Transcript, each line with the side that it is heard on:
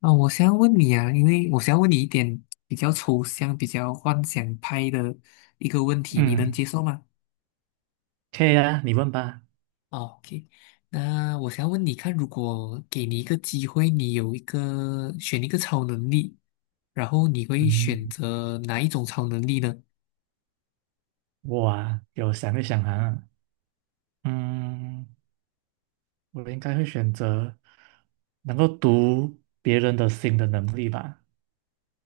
left: 啊，我想要问你啊，因为我想要问你一点比较抽象、比较幻想派的一个问题，你能
right: 嗯，
left: 接受吗？
right: 可以啊，你问吧。
left: 哦，OK，那我想要问你看，如果给你一个机会，你有一个选一个超能力，然后你会选
right: 嗯，
left: 择哪一种超能力呢？
right: 我啊，有想一想啊，嗯，我应该会选择能够读别人的心的能力吧。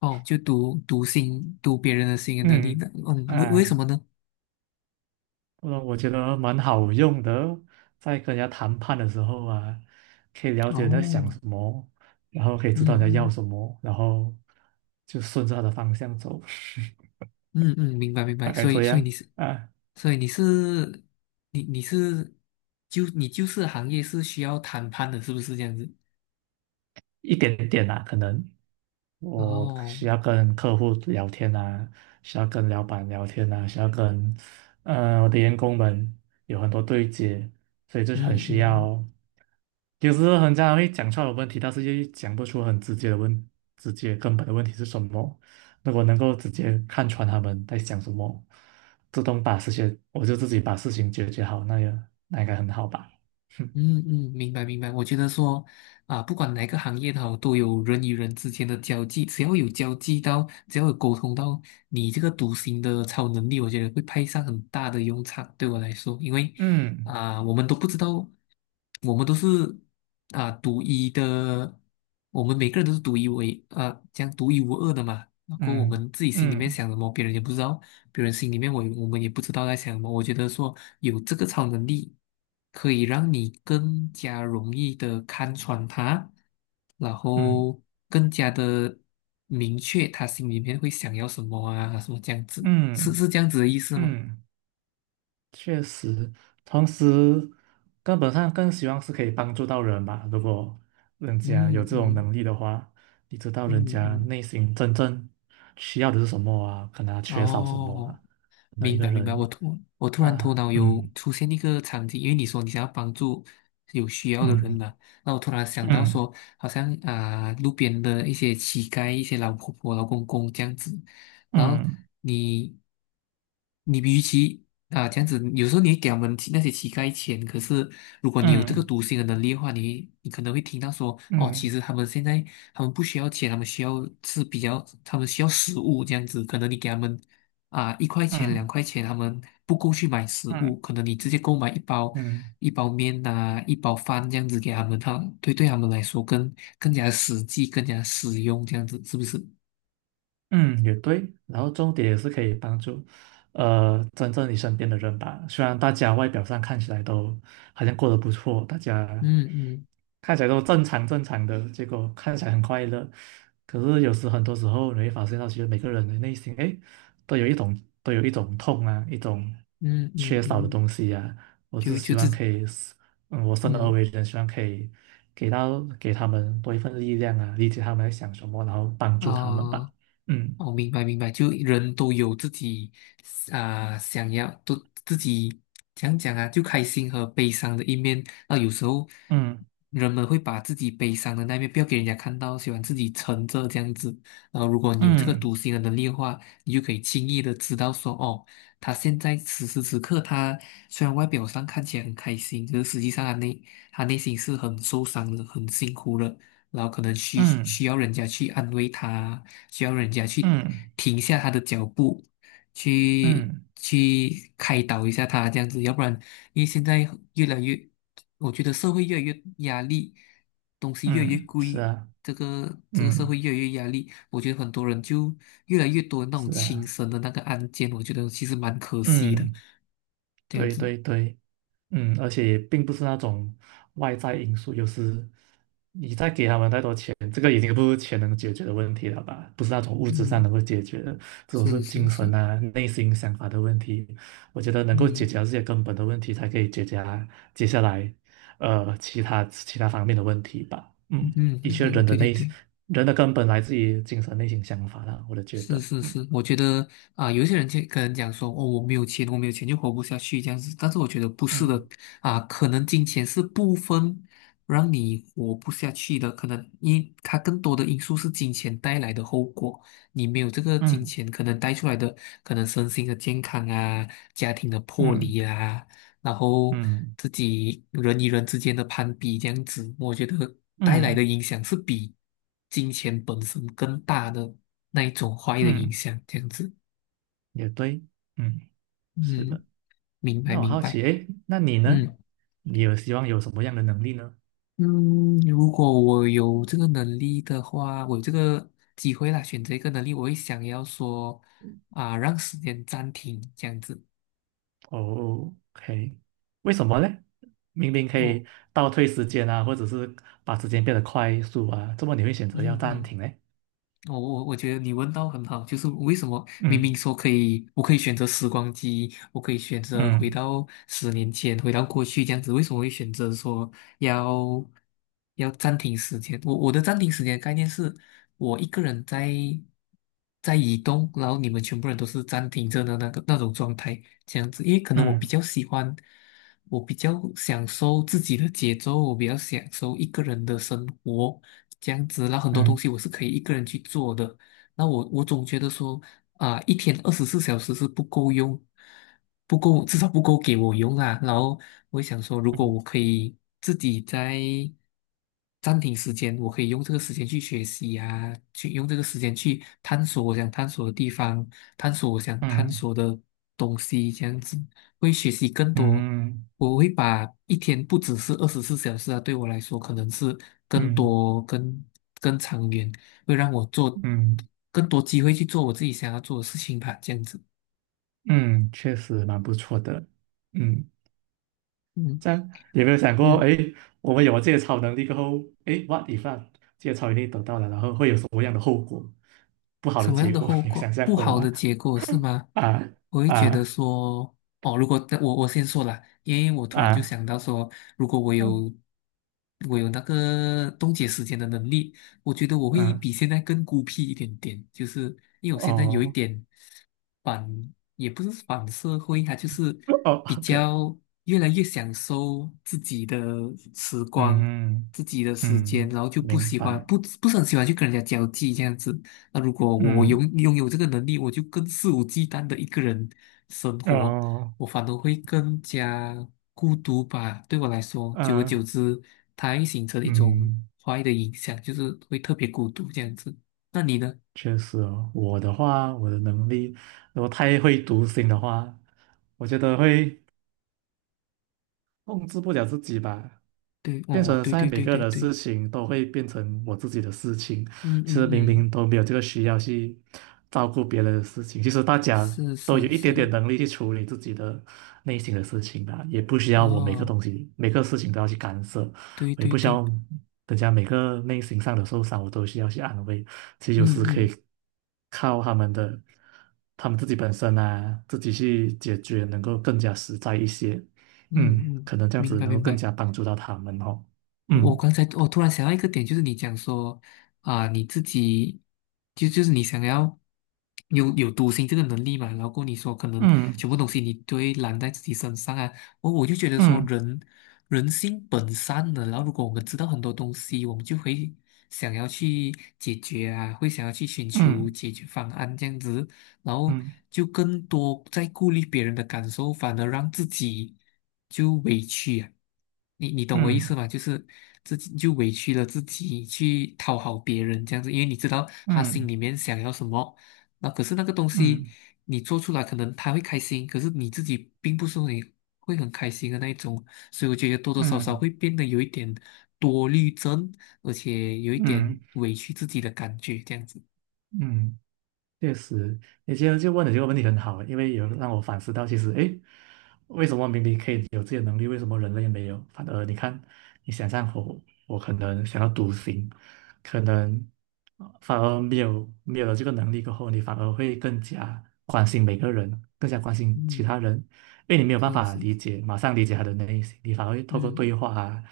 left: 哦，就读心、读别人的心的能力
right: 嗯，
left: 呢？嗯，为什
right: 啊，
left: 么呢？
right: 我觉得蛮好用的哦，在跟人家谈判的时候啊，可以了解人家
left: 哦，
right: 想什么，然后可以
left: 嗯
right: 知道人家要
left: 嗯
right: 什么，然后就顺着他的方向走，
left: 嗯嗯，明白明 白，
right: 大概
left: 所以
right: 这
left: 所以
right: 样
left: 你是，
right: 啊，
left: 所以你是你你是就你就是行业是需要谈判的，是不是这样子？
right: 一点点啊，可能。
left: 然
right: 我
left: 后，
right: 需要跟客户聊天啊，需要跟老板聊天啊，需要跟我的员工们有很多对接，所以就是
left: 嗯
right: 很需
left: 嗯
right: 要。有时候很常会讲出来的问题，但是又讲不出很直接的问，直接根本的问题是什么。如果能够直接看穿他们在想什么，自动把事情，我就自己把事情解决好，那应该很好吧。
left: 嗯嗯，明白明白。我觉得说啊，不管哪个行业它都有人与人之间的交际，只要有交际到，只要有沟通到，你这个独行的超能力，我觉得会派上很大的用场。对我来说，因为
right: 嗯
left: 啊、我们都不知道，我们都是啊、独一的，我们每个人都是独一无二啊、这样独一无二的嘛。然后我
right: 嗯
left: 们自己心里面
right: 嗯
left: 想什么，别人也不知道，别人心里面我们也不知道在想什么。我觉得说有这个超能力，可以让你更加容易的看穿他，然
right: 嗯
left: 后更加的明确他心里面会想要什么啊，什么这样子，
right: 嗯
left: 是
right: 嗯
left: 是这样子的意思吗？
right: 嗯。确实，同时根本上更希望是可以帮助到人吧。如果人家有
left: 嗯
right: 这种
left: 嗯
right: 能力的话，你知道人
left: 嗯
right: 家
left: 嗯。
right: 内心真正需要的是什么啊？可能他缺少什么
left: 哦，
right: 啊？可能一
left: 明
right: 个
left: 白明白，我
right: 人
left: 突我突然头
right: 啊，
left: 脑有
right: 嗯
left: 出现一个场景，因为你说你想要帮助有需要的人
right: 嗯
left: 嘛，那我突然想到
right: 嗯
left: 说，好像啊、路边的一些乞丐、一些老婆婆、老公公这样子，然后
right: 嗯
left: 你你与其啊、这样子，有时候你会给他们那些乞丐钱，可是如果你有这个
right: 嗯
left: 读心的能力的话，你可能会听到说，哦，其
right: 嗯
left: 实他们现在他们不需要钱，他们需要是比较，他们需要食物这样子，可能你给他们啊，一块
right: 嗯
left: 钱、两
right: 嗯
left: 块钱，他们不够去买食
right: 嗯
left: 物，
right: 嗯
left: 可能你直接购买一包
right: 嗯。
left: 面呐、一包饭这样子给他们，对他们来说更加实际、更加实用，这样子是不是？
right: 嗯，也对，然后重点也是可以帮助，真正你身边的人吧。虽然大家外表上看起来都好像过得不错，大
left: 嗯
right: 家
left: 嗯
right: 看起来都正常正常的，结果看起来很快乐。可是有时很多时候你会发现到，其实每个人的内心，哎，都有一种痛啊，一种
left: 嗯
right: 缺
left: 嗯
right: 少的
left: 嗯，
right: 东西啊。我只
left: 就就
right: 希
left: 这
right: 望可以，我生而
left: 嗯
right: 为人，希望可以给他们多一份力量啊，理解他们在想什么，然后帮
left: 啊。
right: 助他们吧。
left: 呃
right: 嗯
left: 哦，明白明白，就人都有自己啊、想要都自己讲讲啊，就开心和悲伤的一面。那有时候
right: 嗯
left: 人们会把自己悲伤的那一面不要给人家看到，喜欢自己沉着这样子。然后，如果你有这个
right: 嗯
left: 读心的能力的话，你就可以轻易的知道说，哦，他现在此时此刻，他虽然外表上看起来很开心，可是实际上他内心是很受伤的，很辛苦的。然后可能需需
right: 嗯
left: 要人家去安慰他，需要人家去
right: 嗯
left: 停下他的脚步，去
right: 嗯
left: 去开导一下他这样子，要不然，因为现在越来越，我觉得社会越来越压力，东西越来越
right: 嗯，是
left: 贵，
right: 啊，
left: 这个社
right: 嗯
left: 会越来越压力，我觉得很多人就越来越多那种
right: 是
left: 轻
right: 啊，
left: 生的那个案件，我觉得其实蛮可惜的，
right: 嗯，
left: 这样
right: 对
left: 子，
right: 对对。嗯，而且也并不是那种外在因素，有是你再给他们太多钱，这个已经不是钱能解决的问题了吧？不是那种物质上
left: 嗯，
right: 能够解决的，这种是
left: 是是
right: 精神
left: 是，
right: 啊、内心想法的问题。我觉得能够解
left: 嗯
right: 决这些根本的问题，才可以解决啊接下来其他方面的问题吧。嗯，
left: 嗯，
right: 的确，
left: 我对对对。
right: 人的根本来自于精神内心想法啦，我的觉
left: 是
right: 得，
left: 是
right: 嗯
left: 是，我觉得啊、有一些人就可能讲说，哦，我没有钱，我没有钱就活不下去这样子。但是我觉得不是
right: 嗯
left: 的啊、可能金钱是部分让你活不下去的，可能因它更多的因素是金钱带来的后果。你没有这个金
right: 嗯
left: 钱，可能带出来的可能身心的健康啊，家庭的破离
right: 嗯
left: 啊，然后
right: 嗯
left: 自己人与人之间的攀比这样子，我觉得带来
right: 嗯
left: 的影响是比金钱本身更大的那一种坏的影
right: 嗯，
left: 响，这样子。
right: 也对。嗯。是的，
left: 嗯，明白
right: 那我
left: 明
right: 好
left: 白。
right: 奇，诶，那你呢？
left: 嗯
right: 你有希望有什么样的能力呢？
left: 嗯，如果我有这个能力的话，我有这个机会啦，选择一个能力，我会想要说啊，让时间暂停这样子，
right: 哦，OK，为什么呢？明明可
left: 因为我
right: 以倒退时间啊，或者是把时间变得快速啊，怎么你会选择要
left: 嗯
right: 暂
left: 嗯。
right: 停呢？
left: 我觉得你问到很好，就是为什么明明
right: 嗯
left: 说可以，我可以选择时光机，我可以选择回
right: 嗯
left: 到10年前，回到过去这样子，为什么会选择说要暂停时间？我的暂停时间概念是，我一个人在移动，然后你们全部人都是暂停着的那种状态，这样子，因为可能我比
right: 嗯
left: 较喜欢，我比较享受自己的节奏，我比较享受一个人的生活。这样子，那很多东
right: 嗯
left: 西我是可以一个人去做的。那我总觉得说啊、一天二十四小时是不够用，不够，至少不够给我用啊。然后我想说，如果
right: 嗯
left: 我可以自己在暂停时间，我可以用这个时间去学习啊，去用这个时间去探索我想探索的地方，探索我想探
right: 嗯
left: 索的东西，这样子会学习更
right: 嗯
left: 多。
right: 嗯
left: 我会把一天不只是二十四小时啊，对我来说可能是更
right: 嗯
left: 多、更长远，会让我做
right: 嗯，
left: 更多机会去做我自己想要做的事情吧，这样子。
right: 嗯确实蛮不错的。嗯。
left: 嗯
right: 这样有没有想过，
left: 嗯，
right: 哎，我们有了这些超能力过后，哎，what if 啊，这些超能力得到了，然后会有什么样的后果？不好的
left: 什么样
right: 结
left: 的
right: 果，
left: 后
right: 你有想
left: 果？
right: 象
left: 不
right: 过
left: 好
right: 吗？
left: 的结果是吗？
right: 啊
left: 我会觉得
right: 啊
left: 说，哦，如果我先说了，因为我突然就
right: 啊，
left: 想到说，如果我
right: 嗯
left: 有我有那个冻结时间的能力，我觉得我会
right: 嗯，
left: 比现在更孤僻一点点，就是因为我现在有一
right: 哦
left: 点。反，也不是反社会，他就是
right: 哦
left: 比
right: ，OK，
left: 较越来越享受自己的时光、
right: 嗯
left: 自己的时间，
right: 嗯，
left: 然后就不
right: 明
left: 喜欢，
right: 白，
left: 不是很喜欢去跟人家交际这样子。那如果我
right: 嗯
left: 拥有这个能力，我就更肆无忌惮的一个人生活，
right: 哦
left: 我反而会更加孤独吧。对我来说，久而久
right: 啊
left: 之，它会形成一种
right: 嗯，
left: 坏的影响，就是会特别孤独这样子。那你呢？
right: 确实哦，我的话，我的能力，如果太会读心的话，我觉得会控制不了自己吧。
left: 对，
right: 变成
left: 哦，
right: 现
left: 对
right: 在
left: 对
right: 每
left: 对
right: 个人
left: 对
right: 的
left: 对。
right: 事情都会变成我自己的事情，
left: 嗯
right: 其
left: 嗯
right: 实明
left: 嗯，
right: 明都没有这个需要去照顾别人的事情，其实大家
left: 是
right: 都有
left: 是
right: 一点
left: 是，
right: 点能力去处理自己的内心的事情吧，也不需要我每个
left: 哦，
right: 东西每个事情都要去干涉，
left: 对
right: 我也
left: 对
right: 不需
left: 对，
right: 要人家每个内心上的受伤我都需要去安慰，其实
left: 嗯
right: 有时可以
left: 嗯
right: 靠他们自己本身啊，自己去解决，能够更加实在一些。
left: 嗯
right: 嗯，
left: 嗯，
right: 可能这样
left: 明
right: 子
left: 白
right: 能够
left: 明
right: 更
left: 白。
right: 加帮助到他们哦。
left: 我
right: 嗯
left: 刚才我突然想到一个点，就是你讲说啊、你自己就是你想要有独行这个能力嘛，然后过后你说可能
right: 嗯
left: 全部东西你都会揽在自己身上啊，我就觉得说
right: 嗯
left: 人性本善的，然后如果我们知道很多东西，我们就会想要去解决啊，会想要去寻求
right: 嗯
left: 解决方案这样子。然后
right: 嗯
left: 就更多在顾虑别人的感受，反而让自己就委屈啊。你懂我意思
right: 嗯
left: 吗？就是自己就委屈了自己去讨好别人这样子，因为你知道他心
right: 嗯
left: 里面想要什么，那可是那个东西
right: 嗯
left: 你做出来，可能他会开心，可是你自己并不是你会很开心的那一种，所以我觉得多多少
right: 嗯
left: 少
right: 嗯
left: 会变得有一点多虑症，而且有一
right: 嗯
left: 点
right: 嗯
left: 委屈自己的感觉这样子。
right: 嗯确实，你今天就问的这个问题很好，因为有让我反思到，其实，诶，为什么明明可以有这些能力，为什么人类没有？反而你看，你想象我，我可能想要独行，可能反而没有了这个能力过后，你反而会更加关心每个人，更加关心其
left: 嗯，
right: 他人，因为你没有办
left: 是
right: 法
left: 是，
right: 理解，马上理解他的内心，你反而会透过对
left: 嗯。
right: 话啊，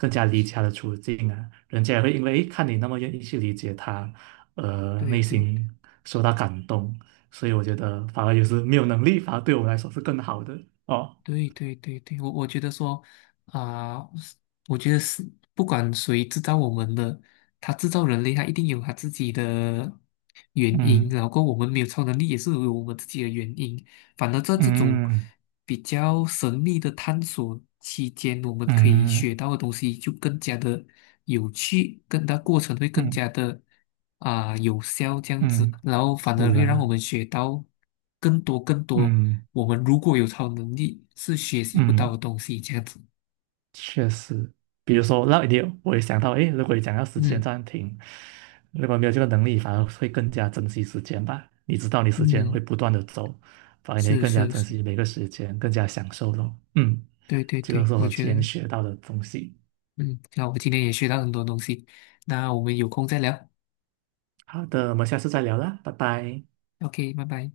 right: 更加理解他的处境啊，人家也会因为，诶，看你那么愿意去理解他。
left: 对
right: 内
left: 对
right: 心受到感动，所以我觉得反而有时没有能力，反而对我来说是更好的哦。
left: 对对对对，我觉得说啊、我觉得是不管谁制造我们的，他制造人类，他一定有他自己的原因，
right: 嗯
left: 然后我们没有超能力也是有我们自己的原因。反而在这种
right: 嗯
left: 比较神秘的探索期间，我们可以学
right: 嗯
left: 到的东西就更加的有趣，它过程会更
right: 嗯
left: 加的啊、有效这样子，
right: 嗯
left: 然后反而
right: 是
left: 会让我
right: 啊，
left: 们学到更多更多
right: 嗯
left: 我们如果有超能力是
right: 嗯嗯嗯嗯嗯
left: 学习不
right: 嗯
left: 到的东西这样子。
right: 确实，比如说那一点我也想到，诶，如果你讲要时间
left: 嗯
right: 暂停，如果没有这个能力，反而会更加珍惜时间吧。你知道你时间会
left: 嗯，
right: 不断的走，反而你会
left: 是
right: 更加
left: 是
right: 珍
left: 是，
right: 惜每个时间，更加享受咯。嗯，
left: 对对
right: 这个
left: 对，
right: 是
left: 我
right: 我
left: 觉
right: 今
left: 得
right: 天学到的东西。
left: 嗯，那我今天也学到很多东西，那我们有空再聊
right: 好的，我们下次再聊啦，拜拜。
left: ，OK，拜拜。